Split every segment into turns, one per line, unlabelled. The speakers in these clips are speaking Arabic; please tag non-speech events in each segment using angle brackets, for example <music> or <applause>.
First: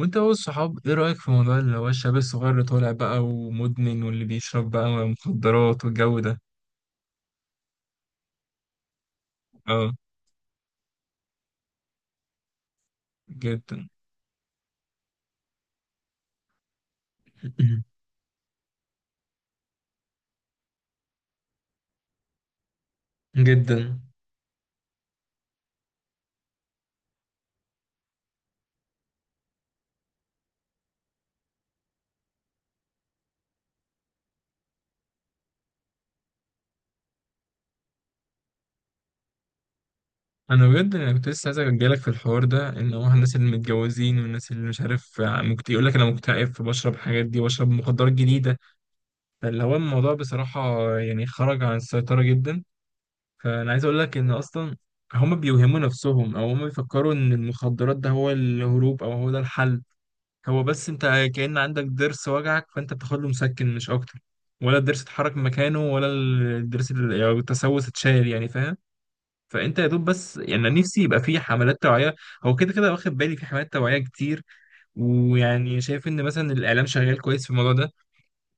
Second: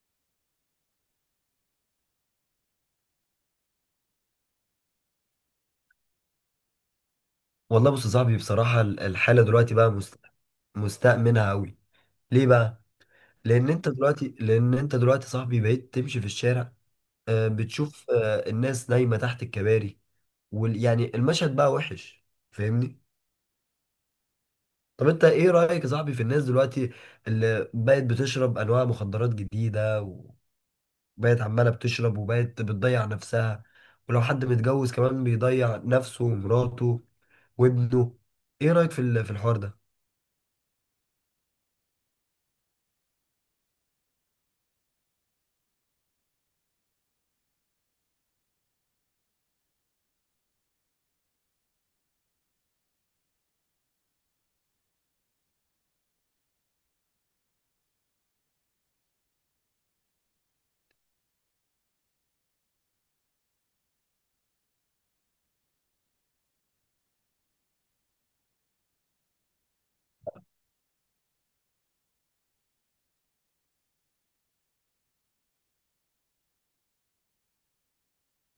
وانت هو الصحاب، ايه رأيك في موضوع اللي هو الشاب الصغير اللي طالع بقى ومدمن واللي بيشرب بقى مخدرات والجو ده؟
والله بص يا صاحبي، بصراحة الحالة دلوقتي بقى
اه،
مستأمنها أوي. ليه بقى؟ لأن
جدا.
أنت دلوقتي لأن أنت دلوقتي يا صاحبي بقيت تمشي في الشارع،
<clears throat>
بتشوف الناس نايمة تحت الكباري، يعني المشهد بقى وحش. فاهمني؟
جدا.
طب أنت إيه رأيك يا صاحبي في الناس دلوقتي اللي بقت بتشرب أنواع مخدرات جديدة، وبقت عمالة بتشرب وبقت بتضيع نفسها، ولو حد متجوز كمان بيضيع نفسه ومراته وابنه. إيه رأيك في في الحوار ده؟
انا بجد انا كنت لسه عايز اجيلك في الحوار ده، ان هو الناس اللي متجوزين والناس اللي مش عارف يقول لك انا مكتئب فبشرب حاجات دي واشرب مخدرات جديدة. فاللي هو الموضوع بصراحة يعني خرج عن السيطرة جدا. فانا عايز اقول لك ان اصلا هما بيوهموا نفسهم او هما بيفكروا ان المخدرات ده هو الهروب او هو ده الحل. هو بس انت كأن عندك ضرس وجعك، فانت بتاخد له مسكن مش اكتر. ولا الضرس اتحرك من مكانه، ولا الضرس يعني التسوس اتشال، يعني فاهم. فانت يا دوب بس، يعني أنا نفسي يبقى في حملات توعيه. هو كده كده واخد بالي في حملات توعيه كتير. ويعني شايف ان مثلا الاعلام شغال كويس في الموضوع ده.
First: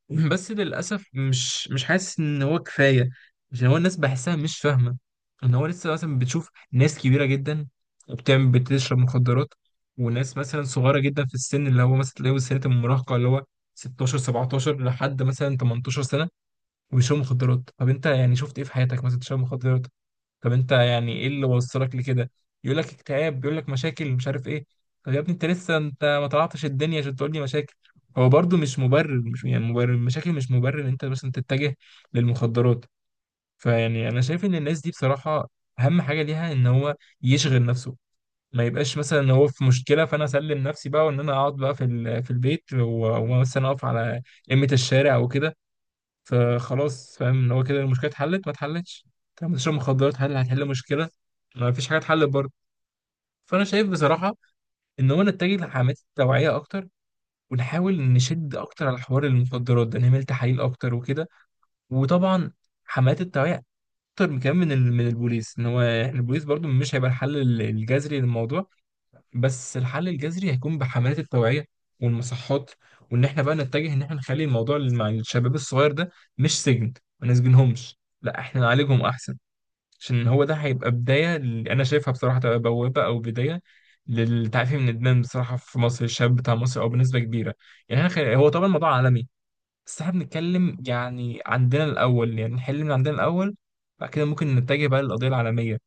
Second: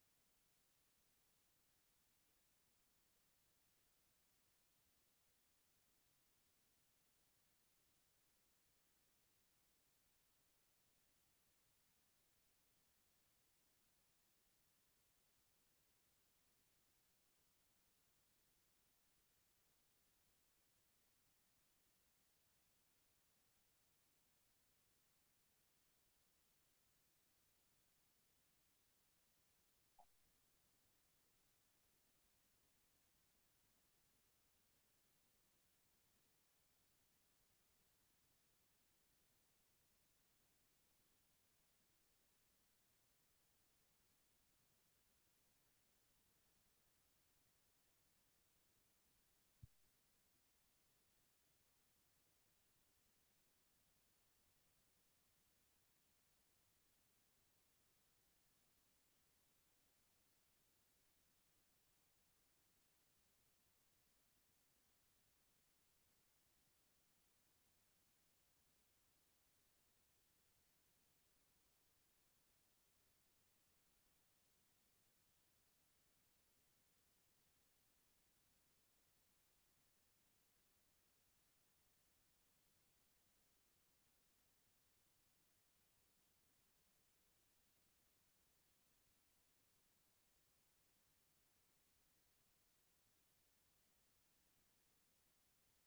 <laughs> بس للأسف مش حاسس إن هو كفاية. عشان هو الناس بحسها مش فاهمة. إن هو لسه مثلا بتشوف ناس كبيرة جدا وبتعمل بتشرب مخدرات، وناس مثلا صغيرة جدا في السن، اللي هو مثلا تلاقيه سنة المراهقة اللي هو 16 17 لحد مثلا 18 سنة وبيشربوا مخدرات. طب أنت يعني شفت إيه في حياتك مثلا تشرب مخدرات؟ طب انت يعني ايه اللي وصلك لكده؟ يقول لك اكتئاب، بيقول لك مشاكل مش عارف ايه. طب يا ابني انت لسه، انت ما طلعتش الدنيا عشان تقول لي مشاكل. هو برضو مش مبرر، مش يعني مبرر، المشاكل مش مبرر ان انت مثلا تتجه للمخدرات. فيعني انا شايف ان الناس دي بصراحة اهم حاجة ليها ان هو يشغل نفسه. ما يبقاش مثلا ان هو في مشكلة، فانا اسلم نفسي بقى، وان انا اقعد بقى في في البيت ومثلا اقف على قمة الشارع وكده. فخلاص، فاهم ان هو كده المشكله اتحلت؟ ما اتحلتش. طب بتشرب مخدرات، هل هتحل مشكله؟ ما فيش حاجه اتحلت برضه. فانا شايف بصراحه ان هو نتجه لحملات التوعيه اكتر، ونحاول نشد اكتر على حوار المخدرات ده، نعمل تحاليل اكتر وكده. وطبعا حملات التوعيه اكتر، من كمان من من البوليس، ان هو البوليس برضه مش هيبقى الحل الجذري للموضوع. بس الحل الجذري هيكون بحملات التوعية والمصحات، وإن إحنا بقى نتجه إن إحنا نخلي الموضوع مع الشباب الصغير ده مش سجن. ما نسجنهمش، لا، إحنا نعالجهم أحسن. عشان هو ده هيبقى بداية، اللي أنا شايفها بصراحة تبقى بوابة أو بداية للتعافي من الإدمان بصراحة في مصر. الشاب بتاع مصر أو بنسبة كبيرة، يعني إحنا هو طبعا الموضوع عالمي، بس إحنا بنتكلم يعني عندنا الأول، يعني نحل من عندنا الأول، بعد كده ممكن نتجه بقى للقضية العالمية.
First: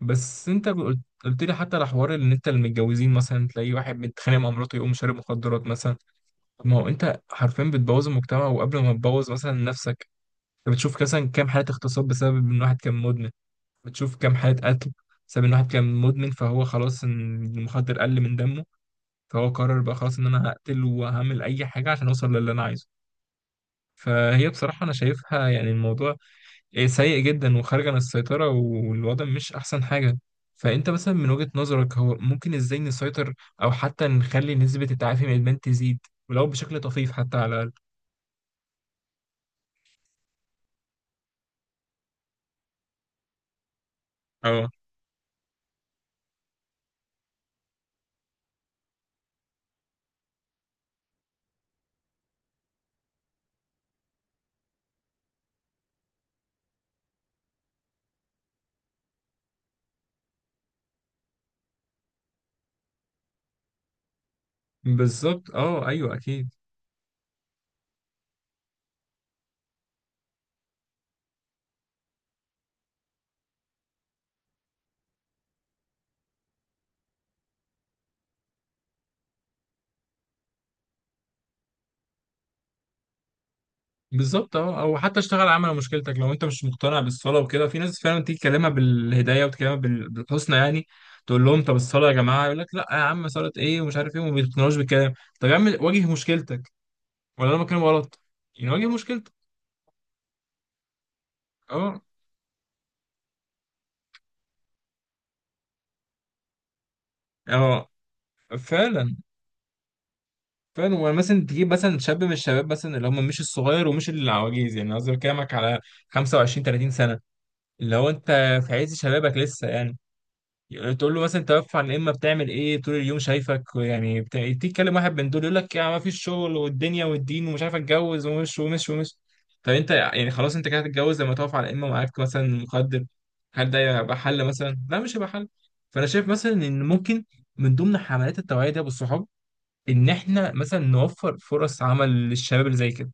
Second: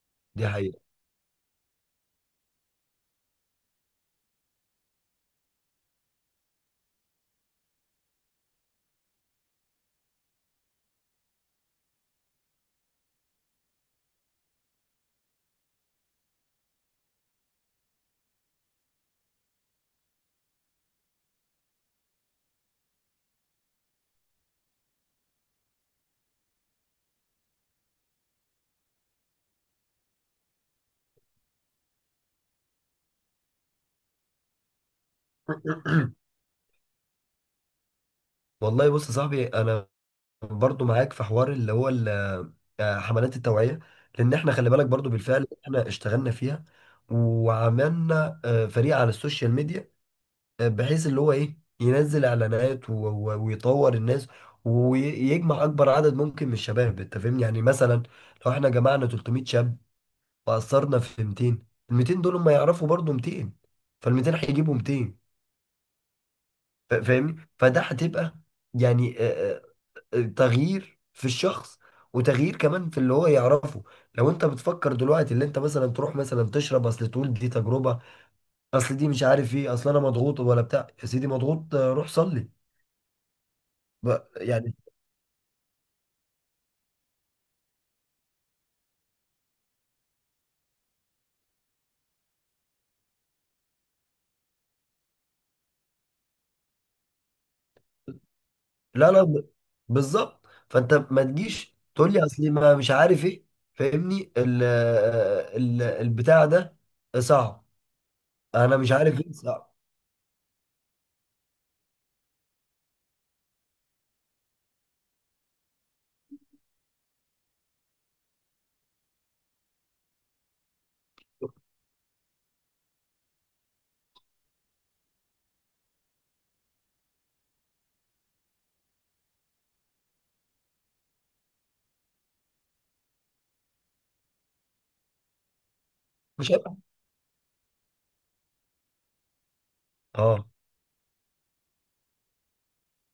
بس
دي
انت
حقيقة.
قلت، قلت لي حتى على حوار ان انت المتجوزين مثلا تلاقي واحد متخانق مع مراته يقوم شارب مخدرات مثلا. طب ما هو انت حرفيا بتبوظ المجتمع، وقبل ما تبوظ مثلا نفسك. انت بتشوف مثلا كام حالة اغتصاب بسبب ان واحد كان مدمن؟ بتشوف كام حالة قتل بسبب ان واحد كان مدمن، فهو خلاص ان المخدر قل من دمه، فهو قرر بقى خلاص ان انا هقتل وهعمل اي حاجة عشان اوصل للي انا عايزه. فهي بصراحة انا شايفها، يعني الموضوع إيه، سيء جدا وخارج عن السيطرة، والوضع مش أحسن حاجة. فأنت مثلا من وجهة نظرك، هو ممكن إزاي نسيطر أو حتى نخلي نسبة التعافي من الإدمان تزيد
<coughs> <clears throat>
ولو بشكل طفيف حتى على الأقل؟
والله بص يا صاحبي، انا برضو معاك في حوار اللي هو حملات التوعية، لان احنا خلي
اه.
بالك برضو بالفعل احنا اشتغلنا فيها، وعملنا فريق على السوشيال ميديا، بحيث اللي هو ايه ينزل اعلانات ويطور الناس، ويجمع اكبر عدد ممكن من الشباب. انت فاهمني؟ يعني مثلا لو احنا جمعنا 300 شاب واثرنا في 200، ال 200 دول هم يعرفوا برضو 200، فال 200 هيجيبوا 200.
بالظبط، أه، أيوه أكيد.
فاهمني؟ فده هتبقى يعني تغيير في الشخص، وتغيير كمان في اللي هو يعرفه. لو انت بتفكر دلوقتي اللي انت مثلا تروح مثلا تشرب، اصل تقول دي تجربة، اصل دي مش عارف ايه، اصل انا مضغوط ولا بتاع. يا سيدي مضغوط، روح صلي.
بالظبط،
يعني.
أه. أو حتى اشتغل على مشكلتك. لو أنت مش مقتنع بالصلاة وكده، في ناس فعلا تيجي تكلمها بالهداية وتكلمها بالحسنى، يعني تقول لهم طب الصلاة يا جماعة، يقول لك لا يا عم صلاة إيه ومش عارف إيه، وما بيقتنعوش بالكلام. طب يا عم واجه مشكلتك، ولا أنا بتكلم غلط؟ يعني واجه
لا، لا،
مشكلتك.
بالظبط. فانت ما تجيش
أه.
تقول لي اصل ما مش عارف ايه. فاهمني ال ال البتاع ده صعب،
اه.
انا مش
فعلا،
عارف ايه صعب.
فعلا. ومثلا تجيب مثلا شاب من الشباب مثلا، اللي هم مش الصغير ومش العواجيز، يعني قصدي بكلمك على 25 30 سنه. اللي هو انت في عز شبابك لسه، يعني تقول له مثلا توفى عن الامه، بتعمل ايه طول اليوم شايفك، يعني تيجي تكلم واحد من دول يقول لك يعني ما فيش شغل والدنيا والدين ومش عارف اتجوز، ومش ومش ومش. طب انت يعني خلاص انت كده هتتجوز لما تقف على الامه معاك مثلا مخدر؟ هل ده يبقى حل؟ مثلا لا، مش هيبقى حل. فانا شايف
مش
مثلا
هيبقى.
ان ممكن من ضمن حملات التوعيه دي بالصحاب، ان
اه،
احنا مثلا نوفر فرص عمل للشباب اللي زي كده،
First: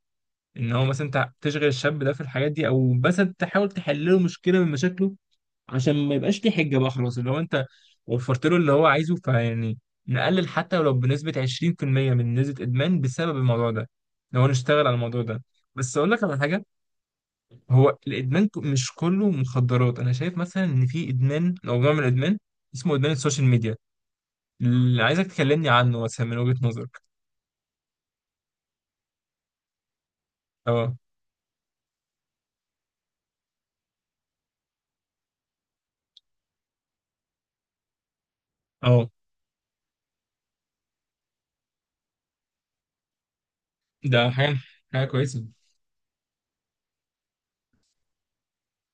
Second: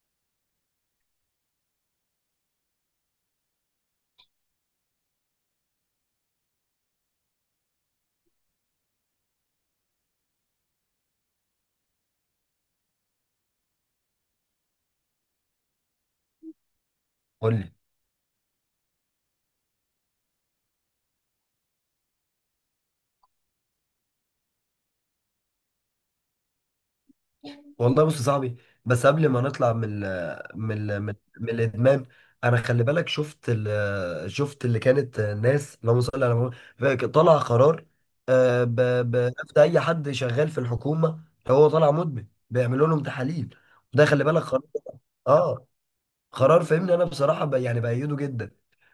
ان هو مثلا انت تشغل الشاب ده في الحاجات دي، او مثلا تحاول تحل له مشكله من مشاكله، عشان ما يبقاش ليه حجه بقى. خلاص، اللي هو انت وفرت له اللي هو عايزه، فيعني نقلل حتى ولو بنسبه 20% من نسبه ادمان بسبب الموضوع ده لو نشتغل على الموضوع ده. بس اقول لك على حاجه،
قول لي.
هو الادمان مش كله مخدرات. انا شايف مثلا ان في ادمان او نوع من الادمان اسمه ادمان السوشيال ميديا، اللي عايزك تكلمني عنه مثلا من وجهه نظرك.
والله بص يا صاحبي، بس قبل ما نطلع من
اه.
من الادمان، انا خلي بالك شفت شفت اللي كانت ناس. اللهم صل على محمد. طلع قرار،
اه.
بنفذ اي حد شغال في الحكومه، لو هو طالع مدمن بيعملوا لهم تحاليل. وده خلي
ده
بالك
حاجة،
قرار.
حاجة كويسة.
اه، قرار، فاهمني؟ انا بصراحه يعني بأيده جدا.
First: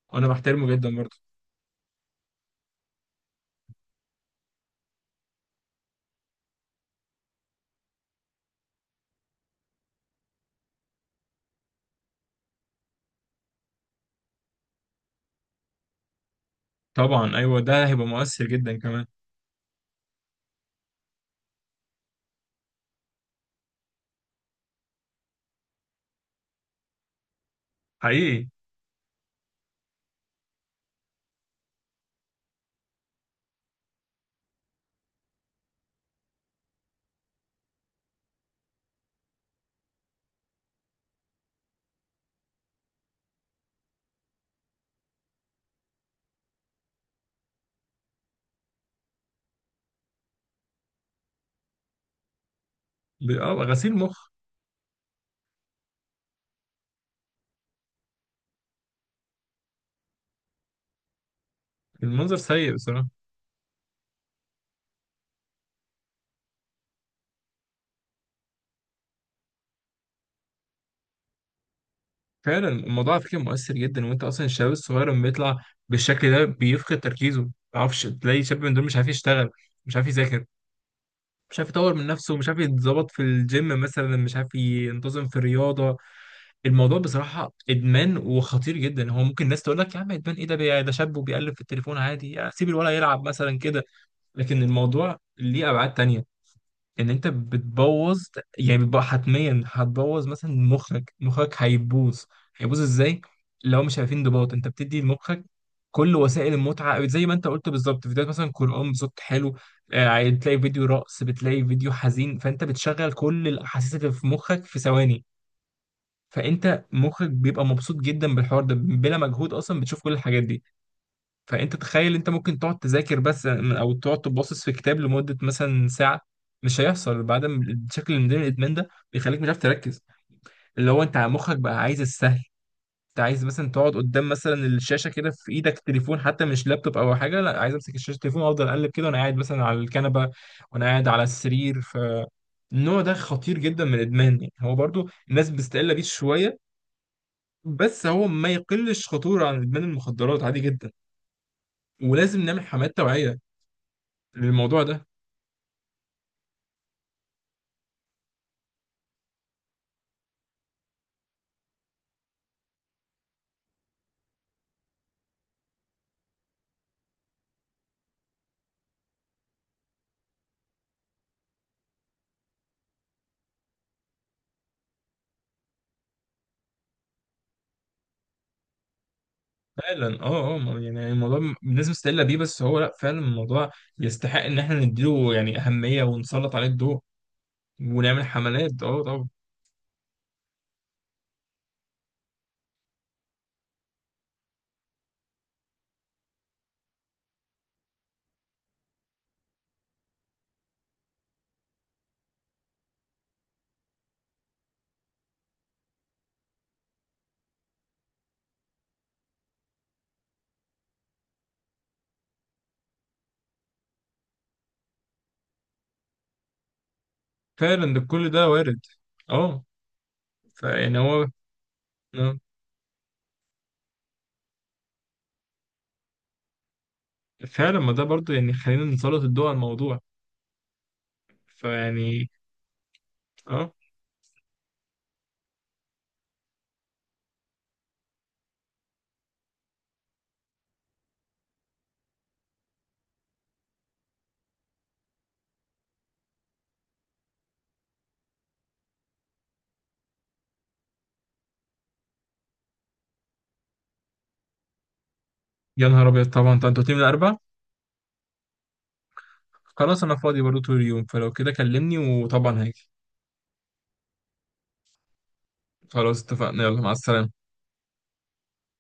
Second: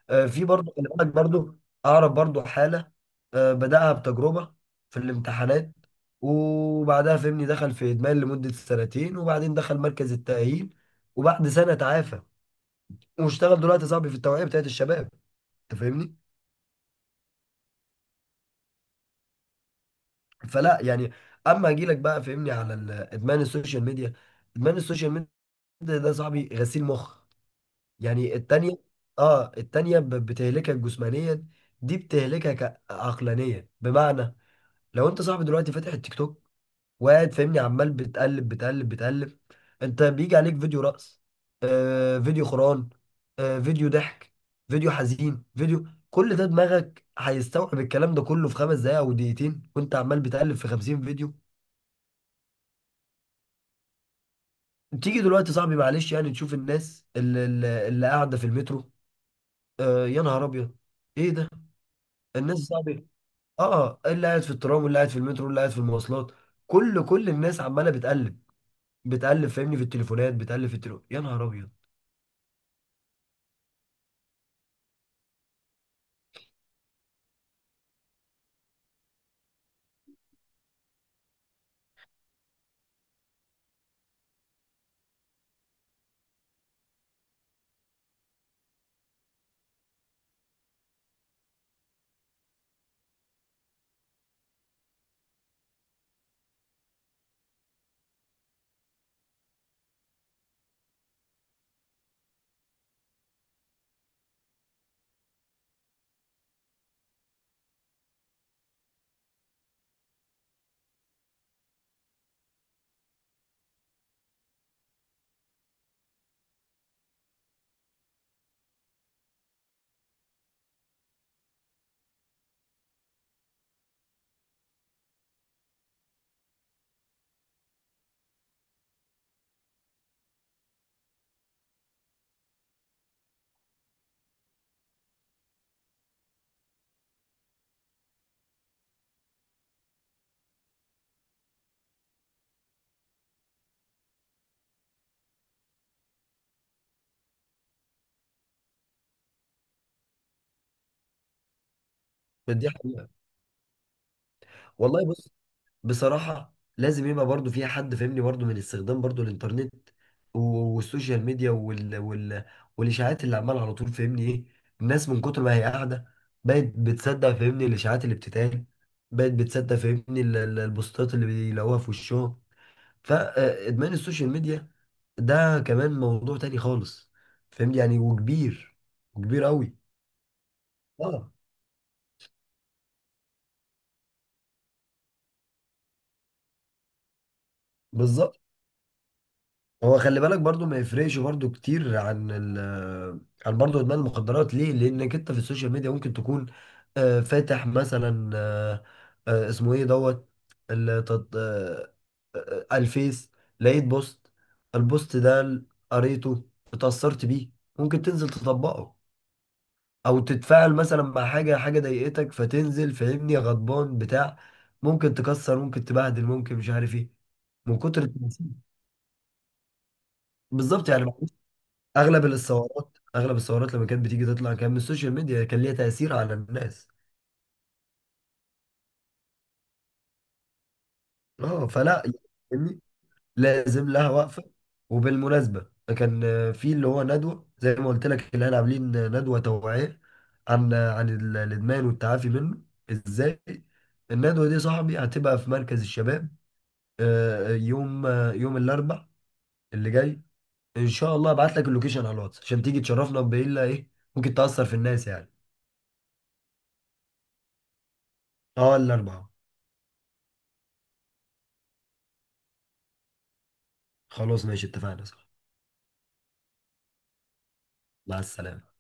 وأنا
في
بحترمه
برضه خلي
جدا
بالك
برضه.
برضه اعرف برضه حاله، بداها بتجربه في الامتحانات، وبعدها فهمني دخل في ادمان لمده سنتين، وبعدين دخل مركز التاهيل، وبعد سنه تعافى، واشتغل دلوقتي صاحبي في التوعيه بتاعت الشباب. انت فاهمني؟
طبعا أيوه، ده هيبقى مؤثر جدا كمان.
فلا يعني، اما اجي لك بقى فهمني على ادمان السوشيال ميديا. ادمان السوشيال ميديا ده صاحبي غسيل مخ، يعني
حقيقي.
التانية. اه، التانية بتهلكك جسمانيا، دي بتهلكك عقلانيا. بمعنى لو انت صاحبي دلوقتي فاتح التيك توك، وقاعد فاهمني عمال بتقلب بتقلب بتقلب، انت بيجي عليك فيديو رقص، فيديو خران، فيديو ضحك، فيديو حزين، فيديو، كل ده دماغك هيستوعب الكلام ده كله في 5 دقايق او دقيقتين، وانت عمال بتقلب في 50 فيديو.
أه، غسيل مخ.
تيجي دلوقتي صاحبي معلش، يعني تشوف الناس اللي قاعدة في المترو، يا نهار ابيض، ايه ده؟
المنظر
الناس
سيء
صاحبي،
بصراحة.
اه، اللي قاعد في الترام واللي قاعد في المترو واللي قاعد في المواصلات، كل الناس عمالة بتقلب، بتقلب، فاهمني؟ في التليفونات، بتقلب في التليفون، يا نهار ابيض.
فعلا الموضوع على فكرة مؤثر جدا. وأنت أصلا الشباب الصغير لما بيطلع بالشكل ده بيفقد تركيزه، ما يعرفش. تلاقي شاب من دول مش عارف يشتغل، مش عارف يذاكر، مش عارف يطور من نفسه، مش عارف يتظبط في الجيم مثلا، مش عارف ينتظم في الرياضة. الموضوع بصراحة إدمان وخطير جدا. هو ممكن الناس تقول لك يا عم إدمان إيه ده، ده شاب وبيقلب في التليفون عادي، يعني سيب الولد يلعب مثلا كده. لكن الموضوع ليه ابعاد تانية، ان انت بتبوظ، يعني بتبقى حتميا هتبوظ مثلا مخك. مخك هيبوظ. هيبوظ ازاي؟ لو مش عارفين انضباط، انت بتدي لمخك كل وسائل المتعه زي ما انت قلت بالظبط. فيديوهات مثلا قران بصوت حلو، آه، بتلاقي فيديو رقص، بتلاقي فيديو حزين، فانت بتشغل كل الاحاسيس اللي في مخك في ثواني. فانت مخك بيبقى مبسوط جدا بالحوار ده بلا مجهود، اصلا بتشوف كل الحاجات دي. فانت تخيل انت ممكن تقعد تذاكر بس، او تقعد تباصص في كتاب لمده مثلا ساعه؟ مش هيحصل. بعد ما الشكل من ضمن الادمان ده بيخليك مش عارف تركز، اللي هو انت مخك بقى عايز السهل. انت عايز مثلا تقعد قدام مثلا الشاشه كده، في ايدك تليفون حتى، مش لابتوب او حاجه، لا، عايز امسك الشاشه تليفون وافضل اقلب كده وانا قاعد مثلا على الكنبه وانا قاعد على السرير. ف النوع ده خطير جدا من الادمان. يعني هو برضو الناس بتستقل بيه شويه، بس هو ما يقلش خطوره عن ادمان المخدرات عادي جدا. ولازم نعمل
دي
حملات
حقيقة.
توعيه للموضوع ده.
والله بص، بصراحة لازم يبقى برضو فيها حد فاهمني برضو من استخدام برضو الانترنت و- والسوشيال ميديا والاشاعات اللي عمالة على طول، فاهمني ايه، الناس من كتر ما هي قاعدة بقت بتصدق فاهمني الاشاعات اللي بتتقال، بقت بتصدق فاهمني البوستات اللي بيلاقوها في وشهم. فادمان السوشيال ميديا ده كمان موضوع تاني خالص، فاهمني؟ يعني، وكبير، وكبير قوي.
فعلا، اه، اه. يعني
اه،
الموضوع الناس مستقله بيه، بس هو لا، فعلا الموضوع يستحق ان احنا نديله يعني اهميه ونسلط عليه الضوء، ونعمل
بالظبط.
حملات، اه طبعا.
هو خلي بالك برضو ما يفرقش برضو كتير عن عن برضو ادمان المخدرات، ليه؟ لانك انت في السوشيال ميديا ممكن تكون فاتح مثلا، اسمه ايه دوت، ال- تط- آه، الفيس، لقيت بوست. البوست ده قريته، اتأثرت بيه، ممكن تنزل تطبقه، او تتفاعل مثلا مع حاجة، حاجة ضايقتك فتنزل فاهمني غضبان بتاع، ممكن تكسر، ممكن تبهدل، ممكن مش عارف ايه، من
فعلا ده،
كتر
كل
التأثير.
ده وارد. اه.
بالظبط
فيعني
يعني،
هو،
اغلب
آه.
الثورات اغلب الثورات لما كانت بتيجي تطلع كان من السوشيال ميديا، كان ليها تأثير على الناس.
فعلا، ما ده برضه يعني خلينا نسلط الضوء على الموضوع.
اه، فلا
فيعني
يعني،
اه.
لازم لها وقفة. وبالمناسبة، كان في اللي هو ندوة، زي ما قلت لك اللي احنا عاملين ندوة توعية عن الادمان والتعافي منه ازاي. الندوة دي صاحبي هتبقى في مركز الشباب، يوم يوم الاربع اللي جاي ان شاء الله. ابعت لك اللوكيشن على الواتس عشان تيجي تشرفنا، بايه؟ ايه ممكن تأثر في الناس يعني.
يا نهار ابيض، طبعا. طب انتوا من الاربع؟
اه، الاربعة.
خلاص انا فاضي برضه طول اليوم، فلو كده كلمني وطبعا هاجي.
خلاص ماشي، اتفقنا، صح.
خلاص اتفقنا، يلا مع السلامه.
مع السلامة.